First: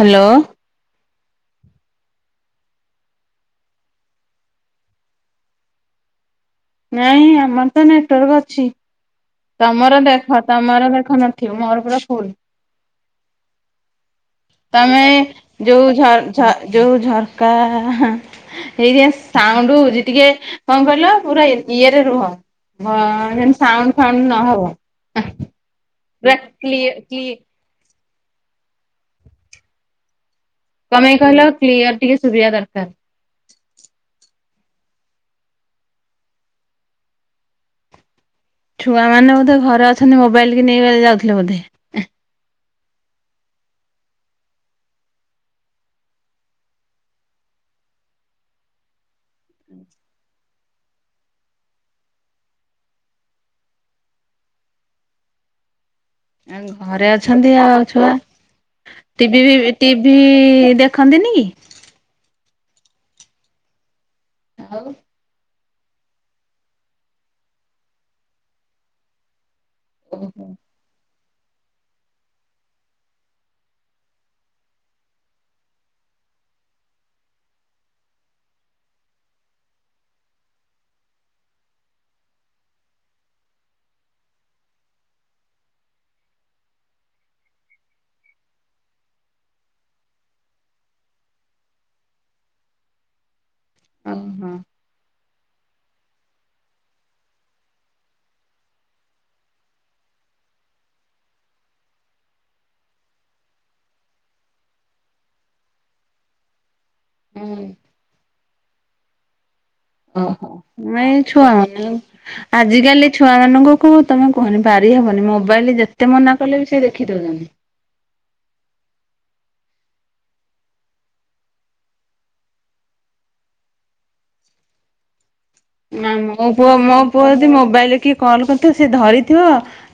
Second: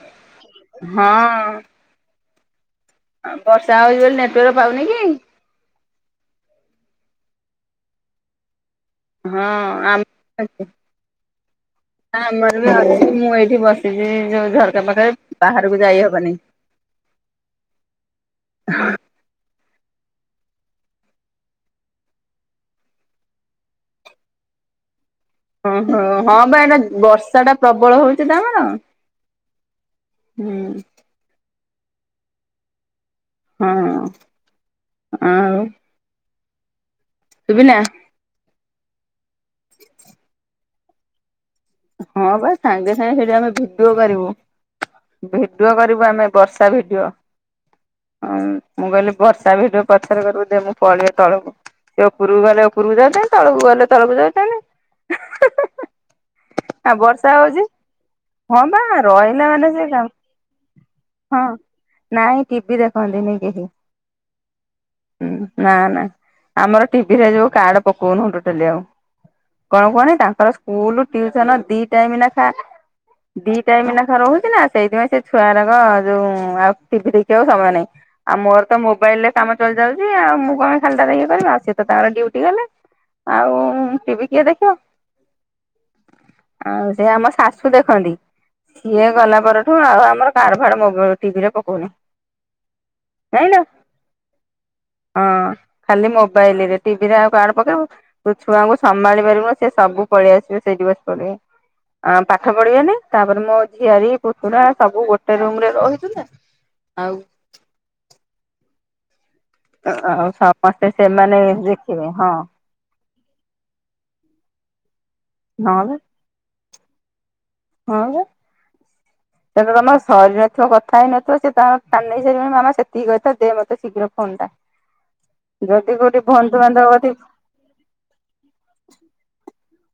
Hello. ହଁ ଅଁ ବର୍ଷା ହଉଛି ବୋଲି ନେଟୱାର୍କ ପାଉନି କି? ନାଇଁ ଆମର ତ ନେଟୱାର୍କ ଅଛି। ହଁ ତମର ଆମ ଦେଖ ତମର ଦେଖ ନଥିବ ମୋର ପା ଫୁଲ। ଆମର ବି ଅଛି ମୁଁ ଏଇଠି ବସିଛି ଯୋଉ ଝରକା ତମେ ପାଖରେ ବାହାରକୁ ଯାଇ ହବନି ଯୋଉଝଝ ଯୋଉ ଝରକା ହେଇଆସ ସାଉଣ୍ଡ ହଉଛି ଟିକେ କଅଁ କହିଲ ପୁରା ଇଏ ରେ ରୁହ ଭ ଯେନ୍ରି ସାଉଣ୍ଡ ସାଉଣ୍ଡ ନହବ। ଓହୋ ହଁ ପୁରା ବା ଏଟା କ୍ଲିୟ କ୍ଲି ବର୍ଷା ଟା ପ୍ରବଳ ହଉଛି ତ ଆମର ହୁଁ। କଅଁ ପାଇଁ କହିଲ କ୍ଲିୟର ଟିକେ ଶୁଭିବା ଦରକାର। ହଁ ଆଉ ଶୁଭିଲା? ଛୁଆମାନେ ବୋଧେ ଘରେ ଅଛନ୍ତି ମୋବାଇଲି କୁ ନେଇ ଇ ଯାଉଥିଲେ ବୋଧେ? ହଁ ବା ସାଙ୍ଗେ ସାଙ୍ଗେ ସେଠି ଆମେ ଭିଡିଓ କରିବୁ। ଭିଡିଓ କରିବୁ ଆମେ ବର୍ଷା ଭିଡିଓ। ହଁ ମୁଁ କହିଲି ବର୍ଷା ଭିଡ଼ିଓ ପଛରେ କରିବି ଦେ ମୁଁ ପଳାଏ ତଳକୁ। ସେ ଉପରକୁ ଗଲେ ଉପରକୁ ଯାଉଛନ୍ତି ତଳକୁ ଗଲେ ତଳକୁ ଯାଉଚନ୍ତି। ଘରେ ଅଛନ୍ତି ଆଉ ଆଉ ଛୁଆ। ହଁ ବା ଟିଭି ରହିଲା ମାନେ ଫିବି ସେ କା ଟିଭି ଦେଖନ୍ତିନି କି? ହଁ। ନାଇଁ ଟିଭିି ଦେଖନ୍ତିନି କେହି। ଆଉ ହୁଁ ନା ନା ଆମର ଟିଭି ରେ ଯଉ କାର୍ଡ ପକଉନୁ ଟୋଟାଲି ଆଉ। କଣ କୁହନି ତାଙ୍କର ସ୍କୁଲ ଟିୟୁସୁନ ଦି ଟାଇମ ନାଖା। ଦି ଟାଇମ ନାଖ ରହୁଛି ନା ସେଇଥିପାଇଁ ସେ ଛୁଆରକ ଯୋଉ ଆଉ ଟିଭି ଦେଖିବାକୁ ସମୟ ନାହିଁ। ଆଉ ମୋର ତ ମୋବାଇଲ ରେ କାମ ଚଲି ଯାଉଛି ଆଉ ମୁଁ କଣ ଖାଲିଟାରେ ଇଏ କରିବି ଆଉ ସିଏ ତ ତାଙ୍କର ଡିୟୁଟି ଗଲା। ଆଉ ଟିଭିି କିଏ ଦେଖିବ? ଆଉ ସେ ଆମ ଶାଶୁ ଦେଖନ୍ତି। ସିଏ ଗଲା ପରଠୁ ଆଉ ଆମର କାଡ ଫାଡ ମୋ ଟିଭିରେ ପକଉନି। [unintelligible] ଓହୋ। ହଁ ଖାଲି ମୋବାଇଲ ରେ ଟିଭିରେ ଆଉ କାଡ ପକେଇବୁ। ତୁ ଛୁଆଙ୍କୁ ସମାଳି ପାରିବୁନୁ ସେ ସବୁ ପଳେଇ ଆସିବେ ସେଇଟି ବସି ପଡ଼ିବେ। ଆ ପାଠ ପଢିବେନି ତାପରେ ମୋ ଝିଆରୀ ପୁତୁରା ସବୁ ଗୋଟେ ରୁମ ରେ ରହିଥିଲେ। ଆଉ ହୁଁ। ଆଉ ଓହୋ ସମସ୍ତେ [inaudible] ସେମାନେ ଛୁଆ ଦେଖିବେ ହଁ ଆଜିକାଲି ଛୁଆ ମାନଙ୍କୁ କୁ ତମେ କୁହନି ପାରି ହବନି ମୋବାଇଲ ନହେଲେ ଯେତେ ମନା କଲେ ବି ସେ ଦେଖି ଦଉଛନ୍ତି। ହଁ ବା [unintelligible] ସେ ତମର ସରୀ ନଥିବ କଥା ହେଇନଥିବ ସେ ତାଙ୍କର ଟାଣିନେଇ ସାରିବଣି ମାମା ସେତିକି କହିଥା ଦେ ମୋତେ ଶୀଘ୍ର ଫୋନ ଟା। ଯଦି ନା କୋଉଠି ମୋ ପୁଅ ବନ୍ଧୁବାନ୍ଧବ ମୋ କତିକି ପୁଅ ଯଦି ମୋବାଇଲି କି କଲ୍ କରିଥିବ ସେ ଧରିଥିବ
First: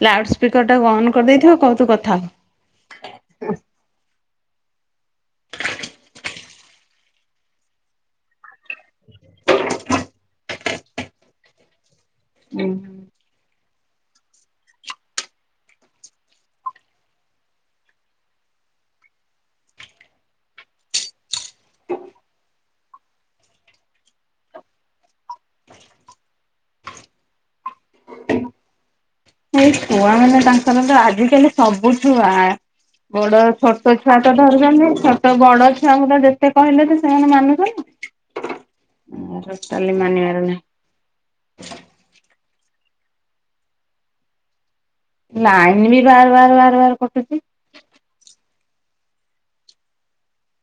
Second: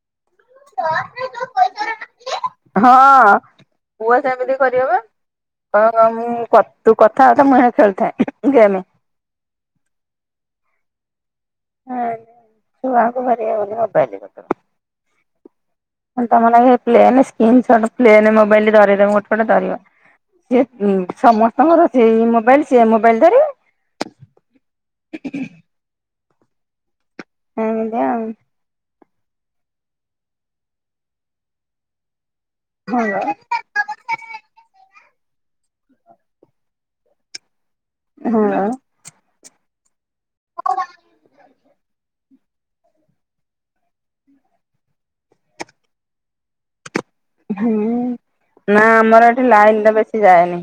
ଲାଉଡ ସ୍ପିକର ଟାକୁ ଅନ୍ କରିଦେଇଥିବ କହିବ ତୁ କଥା ହ। ହଁ ପୁଅ ସେମିତି କରିବ ବା। ହଁ ମୁଁ ତୁ କଥା ହତା ମୁହଁ ଖେଳିୁଥାଏ ଗେମ। ହଁ। ହୁଁ। ଛୁଆଙ୍କୁ ପାରି ହବନି ମୋବାଇଲୀ [inaudible] ତମ ଲାକ୍ଷେ ପ୍ଲେନ ସ୍କ୍ରିନିଷଟ ପ୍ଲେନ୍ ମୋବାଇଲ ଧାରେଇ ଦବ ଗୋଟେ ଗୋଟେ ଧରିବ। ଯିଏ ସମସ୍ତଙ୍କର ସେଇ ମୋବାଇଲି ସେ ଏଇ ମୋବାଇଲ ଧରିବେ? [unintelligible] ଏମିତି ଆଉ ଏଇ ଛୁଆ ମାନେ ତାଙ୍କର ତ ଆଜିକାଲି ସବୁଛୁଆ ହଁ ବଡ ଛୋ ତୋ ଛୁଆ ତ ଧରୁଛନ୍ତି ଛୋଟ ବଡ ଛୁଆ ଙ୍କୁ ଯେତେ କହିଲେ ତ ସେମାନେ ମାନୁଛନ୍ତି? ହଁ ବା। ଟୋଟଲି ମାନିବାର ନାହିଁ। [unintelligible] ଲାଇନିବି ବାର ବାର ବାର ବାର କଟୁଚି। ହୁଁ ନା ଆମର ଏଠି ଲାଇନଟା ବେଶି ଯାଏନି।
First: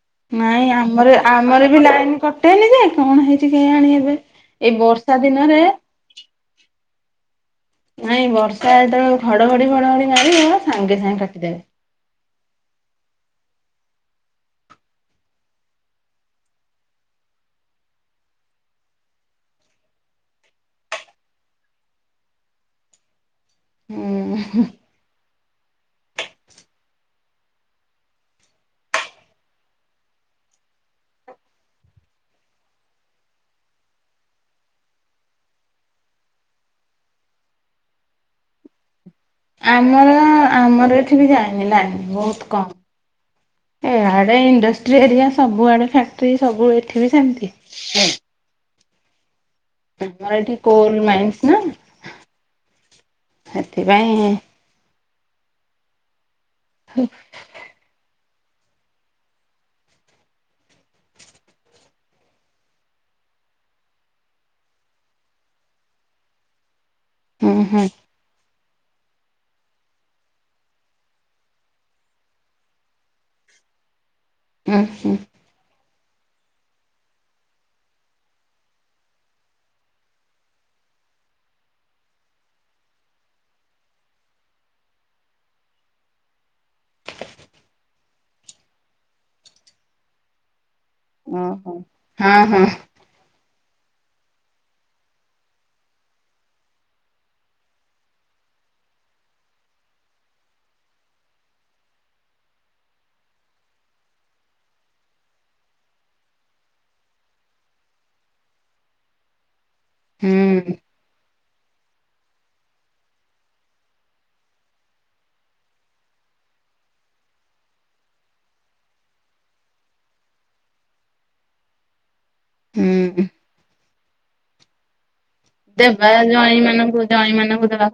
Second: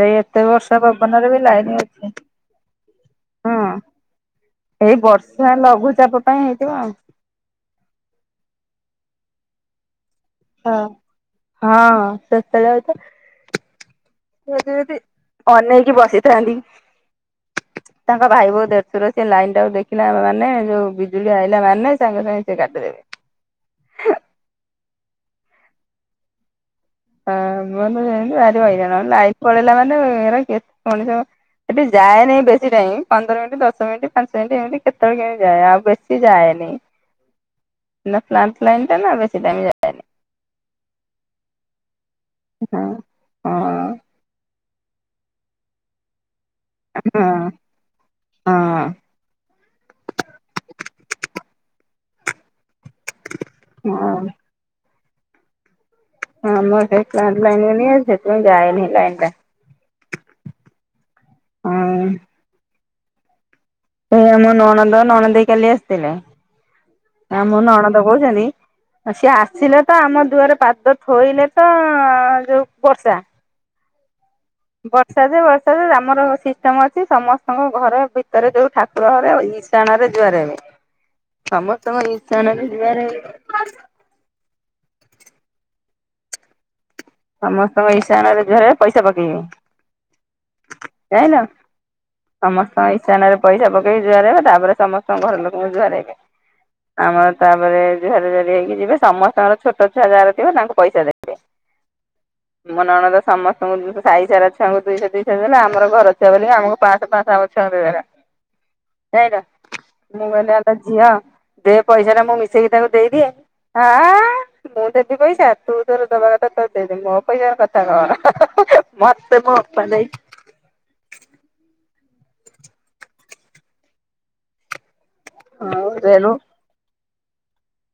ସେଇ ଏତେ ନାଇଁ ବର୍ଷା ଆମର ପବନରେବି ଆମର ଲାଇନ୍ ବି ଅଛି ଲାଇନ କଟେନି ଯେ କଣ ହେଇଛି ହଁ। କେଜାଣି ଏବେ। ଏଇ ବର୍ଷା ଲଘୁଚାପ ପାଇଁ ହେଇଥିବ ଆଉ। ନାଇଁ ବର୍ଷା ଯେତେବେଳେ ଘଡ଼ଘଡ଼ି ଫଡ଼ଘଡ଼ି ମାରିବ ହଁ ସାଙ୍ଗେ ସାଙ୍ଗେ କାଟିଦେବେ। ହଁ ସେ ଯେତେବେଳେ ଆଉଚେ ମତେଯଦି ଅନେଇକି ବସିଥାନ୍ତି। [inaudible] ତାଙ୍କ ଭାଇ ବୋଉ ଦେଢସୁର ସେଲାଇନ୍ ଟାକୁ ଦେଖିଲା ମାନେ ଯୋଉ ବିଜୁଳି ଆଇଲା ମାନେ ସାଙ୍ଗେ ସାଙ୍ଗେ ସିଏ କାଟିଦେବେ। ଉଁ ହୁ ହୁ। ଆମର ସେମିତି ଭାରି ହଇରାଣ ଲାଇନ୍ ପଲେଇଲା ମାନେ ଏରା କେତେ ମଣିଷ ଏଠି ଯାଏନିଁ ବେଶୀ ଟାଇମ୍ ପନ୍ଦର ମିନିଟ୍ ଦଶ ମିନିଟ୍ ପାଞ୍ଚ ମିନିଟ୍ ଏମିତି କେତେବେଳେ କେମି ଯାଏ ଆଉ ବେଶୀ ଯାଏନେଇ। [inaudible] ଏଇନା ଫ୍ଲାଣ୍ଟ ଲାଇନ୍ ଟାନା ବେଶୀ ଟାଇମ୍ ଯାଉ ଆମୁ ଆମର ଏଠିବି ଜାଏନି ଲାଇନ୍ ବହୁତ୍ କମ୍। ହଁ। ହଁ ଏଇଆଡ଼େ ଇଣ୍ଡିଷ୍ର୍ଟ ଏରିଆ ସବୁଆଡ଼େ ଫ୍ୟାକ୍ଟିର୍ ସବୁ ଏଠିବି ହଁ ସେମତି। ହଁ। ଆମର ଏଠି କୋଲ୍ ମାଇସ୍ଇନା ହଁ। ସେଥିପାଇଁ ଆମର ଏଠି ପ୍ଲାଡ୍ଲାଇନ୍ ଏରିଆ ସେଥି ଯାଏନି ଲାଇନଟା ହଁ। ଏଇ ଆମ ନଣନ୍ଦ ନଣ ଦେଇ କାଲି ଆସିଥିଲେ ହୁଁ ଆମ ହୁଁ ନଣନ୍ଦ କହୁଚନ୍ତି? ସିଏ ଆସିଲେତ ଆମ ଦୁଆରେ ପାଦ ଥୋଇଲେତ ଯୋଉ ବର୍ଷା। ହୁଁ ହୁଁ। ବର୍ଷା ଯେ ବ ଆମର ସିଷ୍ଟମ ଅଛି ସମସ୍ତଙ୍କ ଘର ଭିତରେ ଯୋଉ ଠାକୁର ଘରେ ଇଶାଣରେ ଜୁହାର ହେବେ ସମମସ୍ତଙ୍କ ଇସାଣରେ ଜୁହାର ହେଇ ସମସ୍ତଙ୍କ ଇସ ଇସାଣରେ ଜୁହାରହେ ପଇସା ପକେଇବି ଜାଇିଲ ଓହୋ। ହଁ ହଁ ସମସ୍ତଙ୍କଇ ଇସାଣରେ ପଇସା ପକେଇ ଯୁଆର ହେବେ ତାପରେ ସମସ୍ତଙ୍କ ଘର ଲୋକଙ୍କୁ ଜୁଆର ହେଇକି ଆମର ତାପରେ ଯୁହାର ଯାରି ହେଇକି ଯିବେ ସମସ୍ତଙ୍କର ଛୋଟ ଛୁଆ ଯାହାର ଥିବ ତାଙ୍କୁ ପଇସା ଦେବେ। ମୋ ନଣଦ ସମସ୍ତଙ୍କୁ ସାହି ସାରା ଛୁଆଙ୍କୁ ଦୁଇଶହ ଦୁଇଶହ ଦେଲେ ଆମର ଘର ଛୁଆ ବୋଲି ଆମକୁ ପାଞ୍ଚଶହ ପାଞ୍ଚଶହ ଛୁଆଙ୍କୁ ଦେଇଦେଲା। [inaudible] ଜାଇଲ ମୁଁ ହୁଁ କହିଲି ଆଲୋ ଝିଅ ଦେଏ ପଇସାଟା ମୁଁ ମିଶେଇକି ତାକୁ ଦେଇଦିଏ ଆଁ ମୁଁଦେବି ପଇସା ତୁତୋର ଦବା କଥା ତର୍ ଦେଇଦେ ମୋ ପଇସାରେ କଥାକହନା ମତେ ମୋଅପା ଦେଇଚି ହୁଁ। ଆଉ ଦେବା ରେଣୁ ଜଇଁ ମାନଙ୍କୁ ଜଇଁ ମାନଙ୍କୁ ଦବା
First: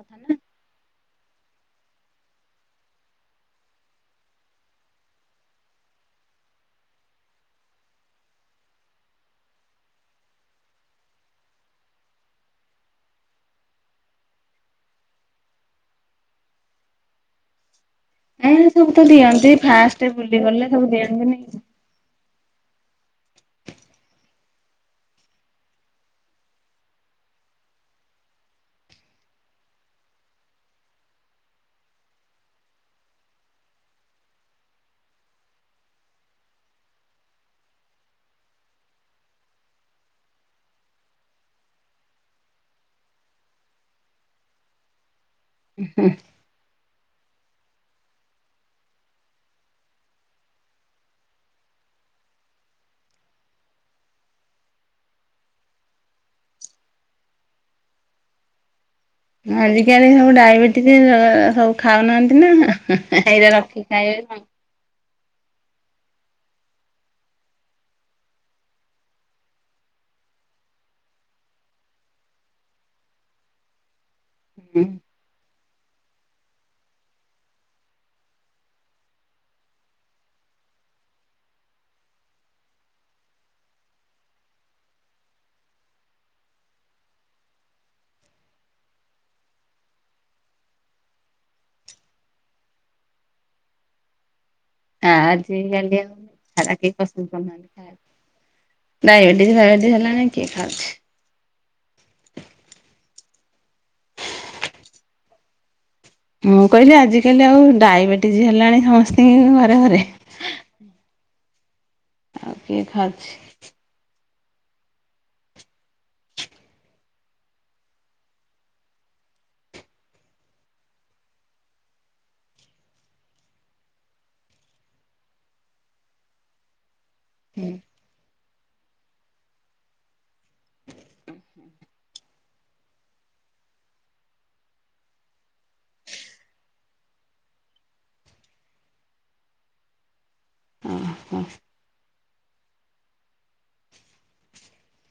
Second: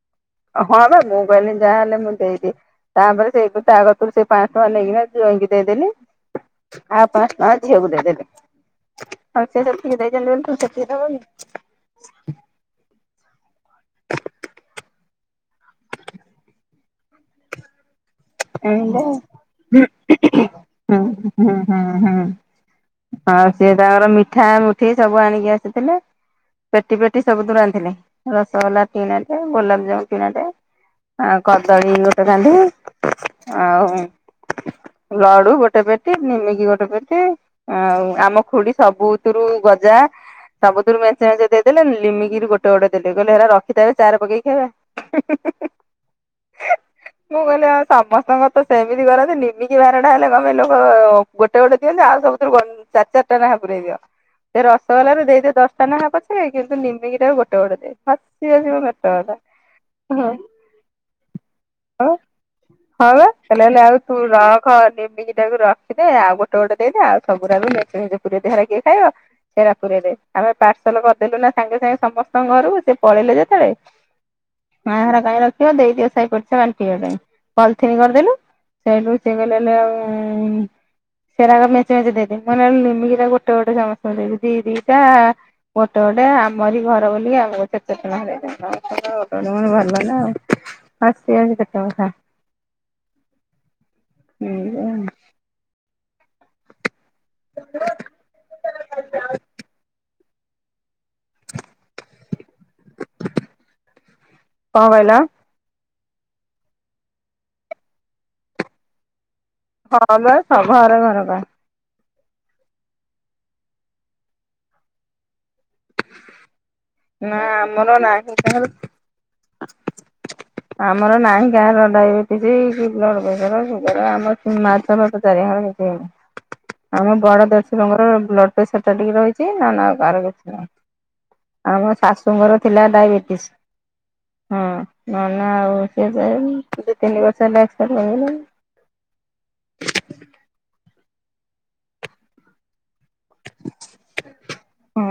ହଁପା ମୁଁ କହିଲି ଯାହାହଲେ ମୁଁ ଦେଇଦିଏ। ତାପରେ ସେଇ ତାକତୁରୁ ସେପାଞ୍ଚଶହ ଟଙ୍କା ନେଇକିନା ଜଇଁକି ଦେଇଦେଲି ଆଉ ପାଞ୍ଚଶହ ଟଙ୍କା ଝିଅକୁ ଦେଇ ଦେଲେ। ଆଉ ସିଏ ଯେତିକି ଦେଇଛନ୍ତି ବୋଲି ତୁମେ ସେତିକି ଦବକି। ଏ ସବୁ ଏମିତିଆଉ ତ ଦିଅନ୍ତି ହୁଁ ଫାଷ୍ଟ ବୁଲିଗଲେ ସବୁ ହୁଁ ଦିଅନ୍ତିନି କି? ହୁଁ ହୁଁ। ହଁ ସିଏ ତାଙ୍କର ମିଠା ମୁଠି ସବୁ ଆଣିକି ଆସିଥିଲେ। ପେଟି ପେଟି ସବୁ ସବୁଥିରୁ ଆଣିଥିଲେ ରସଗୋଲା ଟିଣାଟେ ଗୋଲାପଜାମୁ ଟିଣାଟେ ଆଉ କଦଳୀ ଗୋଟେ କାଧୀ ଆଉ ଲଡ଼ୁ ଗୋଟେ ପେଟି ନିମିକି ଗୋଟେ ପେଟି ଆଉ ଆମ ଖୁଡି ସବୁଥିରୁ ଗଜା ସବୁଥିରୁ ମେଞ୍ଚେ ମେଞ୍ଚେ ଦେଇଦେଲେ ଲିମିକିରି ଗୋଟେ ଗୋଟେ ଦେଲେ କହିଲେ ହେରା ରଖିଥାନା ଚା ରେ ପକେଇ ଖାଇବା। ହୁଁ ହୁଁ ହୁଁ ହୁଁ। ଉଁ ହୁଁ। ମୁଁ କହିଲି ଆଉ ସମସ୍ତଙ୍କର ତ ସେମିତି କରନ୍ତି ନିମିକି ଭାରଟା ହେଲେ କଣ ପାଇଁ ଲୋକ ଗୋଟେ ଗୋଟେ ଦିଅନ୍ତି ଆଉ ସବୁଥିରୁ ଗ ଚାର ଚାରଟା ନେଖା ପୁରେଇ ଦିଅନ୍ତି। ସେ ରସଗୋଲା ରେ ଦେଇଦେବେ ଦଶଟା ନେଖା ପଛେ କିନ୍ତୁ ନିମିକି ଟାକୁ ଗୋଟେ ଗୋଟେ ଦେବେ ହସି ହସି ମୋ ପେ ଆଜିକାଲି ସବୁ ଡାଇବେଟିସ୍ ସ ସବୁ ହଁ ଖାଉନାହାଁନ୍ତି ନା ହେଁ ହେଁ ଏଇରା ରଖି ଖାଇବେ। କ ନିମିକି ଟାକୁ ରଖିଦେବେ ଆଉ ଗୋଟେ ଗୋଟେ ଦେଇଦେବେ ଆଉ ସବୁ ରାରୁ ମେଞ୍ଚେ ମେଞ୍ଚେ ପୁରେଇ ଦେ ହେରା କିଏ ଖାଇବ। ସେରା ପୁରେଇ ଦେ ଆମେ ପାର୍ସଲ କରିଦେଲୁ ନା ସାଙ୍ଗେ ସାଙ୍ଗେ ସମସ୍ତଙ୍କ ଘରୁକୁ ସେ ପଳେଇଲେ ଯେତେବେଳେ। ହଁ ସେରା କାଇଁ ରଖିବ ଦେଇଦିଅ ସାଇପଡି ଶା ବାଣ୍ଟିବା ପାଇଁ ପଲିଥିନ କରିଦେଲୁ ସେଇଟୁ ସିଏ ବି ନେଲେ ଆଉ ଉଁ ସେରାକ ମେଞ୍ଚେ ମେଞ୍ଚେ ଦେଇ ଦେ ମୁଁ କହିଲି ନହେଲେ ଲିମିକି ଟା ଗୋଟେ ଗୋଟେ ସମସ୍ତଙ୍କୁ ଦେଇଚି ଦି ଦିଟା। ଗୋଟେ ଗୋଟେ ଆମରି ଘର ବୋଲିକି ଆମକୁ ଚାର ଚାରଟା ଲେଖା ଦେଇ ଥିଲେ ଆଉ ସମସ୍ତଙ୍କୁ ଗୋଟେ ଗୋଟେ ଦଉଚନ୍ତି ଭଲ ନା ଆଉ। ସେୟା ବି ସତ କଥା ହୁଁ ଏଆ ଆଜିକାଲି ଆଉ ଖା ଆଉ କି କସ ଡାଇବେଟିସ୍ ଫାଇବେଟିସ୍ ହେଲାଣି କିଏ ଖାଉଚି। କଣ କହିଲ? ମୁଁ କହିଲି ଆଜିକାଲି ଆଉ ଡାଇବେଟିଜ ବି ହେଲାଣି ସମସ୍ତିଙ୍କି ହଁ ବା ସ ଘରେ ଘର ବା। ଆଉ କିଏ ଖାଉଚି। ନା ଆମର ନାହିଁ କାହାର। ଆମର ନାହିଁ କାହାର ଡାଇବେଟିସ୍ କି ବ୍ଲଡ ପ୍ରେସର ସୁଗାର ଆମ ଏପଟେ ମାଛ ଫାଛ ଚାରି [unintelligible] କିଛି ହେଇନି। ଆମ ବଡ ଦେଢଶୁରଙ୍କର ବ୍ଲଡ ପ୍ରେସର ଟା ଟିକେ ରହିଚି ନା ନା ଆଉ କାହାର କିଛି ନାହିଁ। ଆମ ଶାଶୁଙ୍କର ଥିଲା ଡାଇବେଟିସ୍ ହଁ। ନନା ଆଉ ସିଏ [unintelligible] ଦି ତିନି ବର୍ଷ ହେଲା ଏକ୍ସପାଡ୍ କରିଗଲେଣି। ଅଁ ହଁ। ହଁ।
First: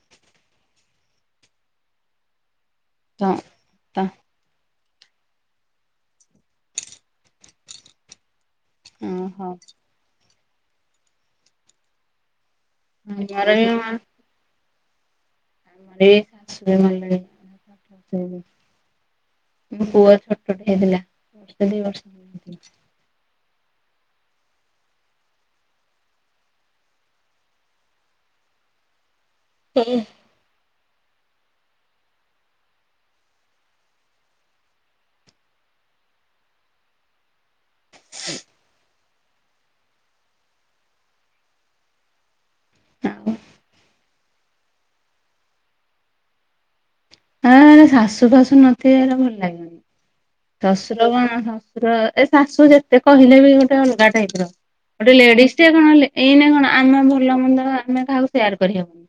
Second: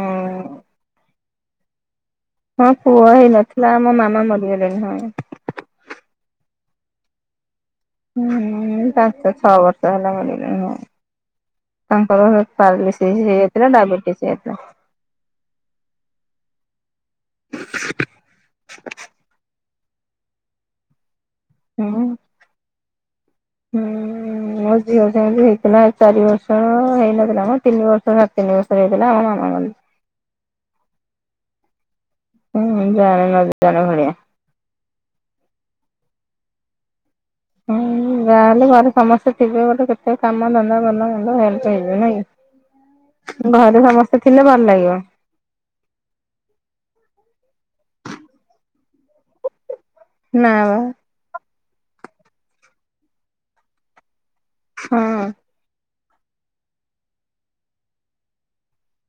ହଁ ପୁଅ ତ ହେଇନଥିଲା ଆମ ତ ମାମା ମରିଗଲେଣି ହଁ। ହୁଁ ପାଞ୍ଚ ଓହୋ। ଛଅ ବର୍ଷ ହେଲା ମରିଗଲେଣି ହଁ ତାଙ୍କର ପାରାଲିସିସ୍ ଆମର ବି ହେଇଯାଇଥିଲା ଡାଇବେଟିସ୍ ହେଇଯାଇଥିଲା। ଆମର ବି ଶଶୁର ମରିଗଲେଣି [unintelligible] ମୋ ପୁଅ ଛୋଟ ଟେ ହେଇଥିଲା ବର୍ଷେ ଦି ବର୍ଷର ହେଇଥିଲା। ହଁ। ମୋ ଝିଅ ସେମିତି ହେଇଥିଲା ଚାରି ବର୍ଷର ହେଇନଥିଲା ମ ତିନି ବର୍ଷ ସାଡ୍ ତିନି ବର୍ଷର ହେଇଥିଲା ଆମ ମାମା ଗଲେ। ହୁଁ। ହୁଁ ଜାଣି ନ ଜାଣିଲା ଭଳିଆ। ହୁଁ ଯାହାହେଲେ ଘରେ ସମସ୍ତେ ଥିବେ ଗୋଟେ କେତେ କାମ ଧନ୍ଦା ଭଲ ମନ୍ଦ ହେଲ୍ପ ହେଇଯିବେ ନାଇଁ କି। ଆଉ ଘରେ ସମସ୍ତେ ଥିଲେ ଭଲ ଲାଗିବ। ହେ ଶାଶୁ ଫାଶୁ ନ ଥିବେ ଏଇରା ଭଲ ଲାଗିବନି। ନା ବା ଶଶୁର କଣ ଶଶୁର ଏ ଶାଶୁ ଯେତେ କହିଲେ ବି ଗୋଟେ ଅଲଗା ଟାଏ ହେଇଥିବ। ଗୋଟେ ହଁ ଲେଡିସ୍ ଟେ କଣ ଲେ ଏଇନେ କଣ ଆମେ ଭଲ ମନ୍ଦ ଆମେ କାହାକୁ ସେୟାର କରି ହବନି।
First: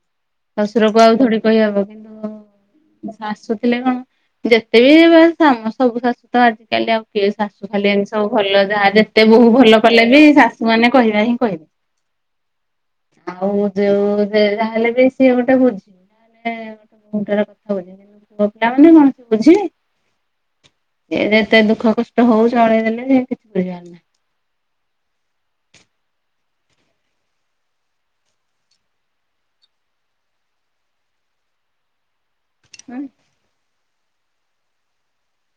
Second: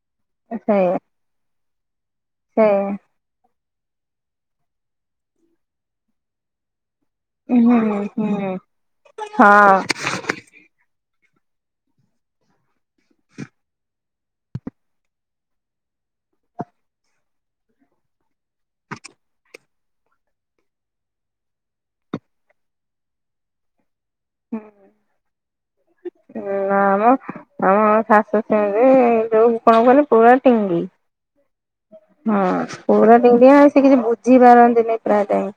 ଶଶୁର କୁ ଆଉ ଥୋଡି କହି ହବ କିନ୍ତୁ ହୁଁ। ଶାଶୁ ଥିଲେ କଣ ଯେତେ ବି ବା କାମ ସବୁ ଶାଶୁ ତ ଆଜିକାଲି ଆଉ କି ଶାଶୁ ହୁଁ ଖାଲି ଏମିତି ସବୁ ହୁଁ। ଭଲ ଯାହା ଯେତେ ବୋହୁ ହଁ ଭଲ କଲେ ବି ଶାଶୁ ମାନେ କହିବା ହିଁ କହିବେ। ଆଉ ଯୋଉ ସେ ଯାହେଲେ ବି ସିଏ ଗୋଟେ ବୁଝି [unintelligible] କଣ ସେ ବୁଝିବେ। ଏ ଯେତେ ଦୁଃଖ କଷ୍ଟ ହଉ ଚଳେଇ ଦେଲେ ସେ କିଛି ବୁଝିିବାର ନାହିଁ। ହୁଁ ହଁ ନା ମ। ଆମ ଶାଶୁ ସେମିତି ଯୋଉ କଣ କହିଲେ ପୁରା ଟିଙ୍ଗି। ହଁ ପୁରା ଟଙ୍ଗିଟିଆ ସେ କିଛି ବୁଝି ପାରନ୍ତିନି ପ୍ରାୟେ ଟାଇମ୍।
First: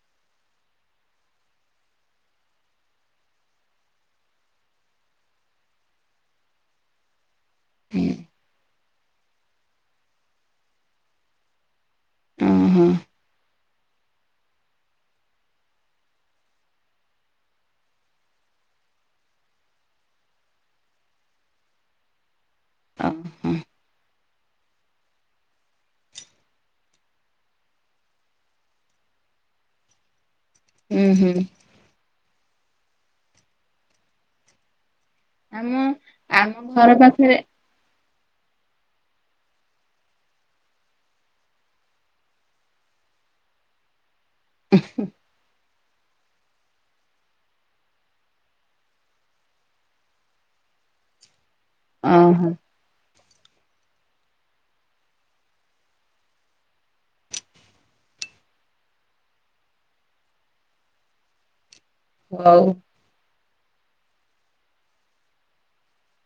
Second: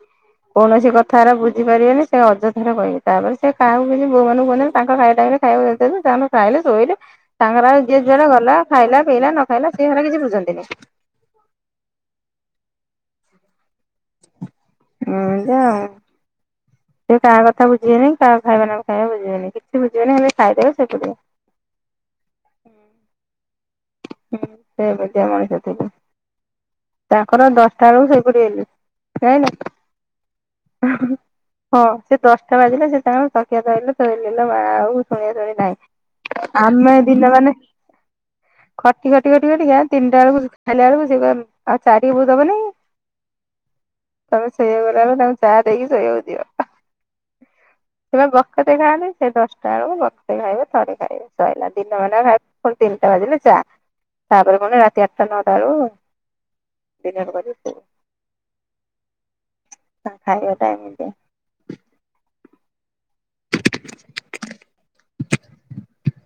କୌଣସି କଥାଅରା ବୁଝିପାରିବେନି ସେ ଅଯଥାରେ କହିବେ ତାପରେ ସେ କାହାକୁ କିଛି ବୋଉ ମାନଙ୍କୁ କୁହନ୍ତି ଆମେ ତାଙ୍କ ଖାଇବା ଟାଇମ୍ ରେ ଖାଇବାକୁ ଦେଇଦେଲେ ତାନେ ଖାଇଲେ ଶୋଇଲେ। ତାଙ୍ଗର ଆଉ ଯିଏ ଯୁଆଡେ ଗଲା ଖାଇଲା ପିଇଲା ନ ଖାଇଲା ସେ ହେରା କିଛି ବୁଝନ୍ତିନି। ଉଁହୁ। ଏମିତି ଆଉ। ସେ କାହା କଥା ବୁଝିବେନି କାହା ଖାଇବା ନ ଖାଇବା ବୁଝିବେନି କିଛି ବୁଝିବେନି ଖାଲି ଖାଇଦେଵେ ସୋଇ ପଡିବେ। ଅ ହୁଁ। ହୁଁ ସେ ଏମିତିଆ ମଣିଷ ଥିଲେ। ତାଙ୍କର ଦଶଟା ବେଳକୁ ସୋଇପଡିଵେ ହେଲେ ଯାଇଁ ଉୁଁ ଲୁ। ହୁଁ ହଁ ସେ ଦଶଟା ବାଜିଲେ ସେ ତାଙ୍କ ତକିଆ ଧଇଲେ ଶୋଇଲେ ଲୋ ମା ଆଉ ଶୁଣିଆ ଶୁଣି ଆମ ଆମ ନାହିଁ ଘର ଆମେ ଦିନ ପାଖରେ ମାନେ ଖଟି ଖଟି ଖଟି ଖଟିିକା ତିନିଟା ବେଳକୁ ଖାଇଲା ବେଳକୁ ସେ କହିବେ ଆଉ ଚା ଟିକେ ବୋଉ ଦବନେଇ କି ତମେ ଶୋଇଆକୁ ଗଲାବେଳୁ କୁ ତାଙ୍କୁ ଚାଆ ଦେଇକି ଶୋଇବାକୁ ଯିବ। ସେ ବା ବକତେ ଖାଆନ୍ତି ସେ ଦଶଟା ବେଳକୁ ବକ୍ତେ ଖାଇବେ ଥରେ ଖାଇବେ। ସଇଲା ଦିନ ମାନ ଭାତ ଓହୋ ପୁଣି ତିନି ଟା ବାଜିଲେ ଚା ତାପରେ ପୁଣି ରାତି ଆଠଟା ନଅଟା ବେଳକୁ [unintelligible] ତାଙ୍କ ଖାଇବା ଟାଇମ ଟା। ହଉ [inaudible]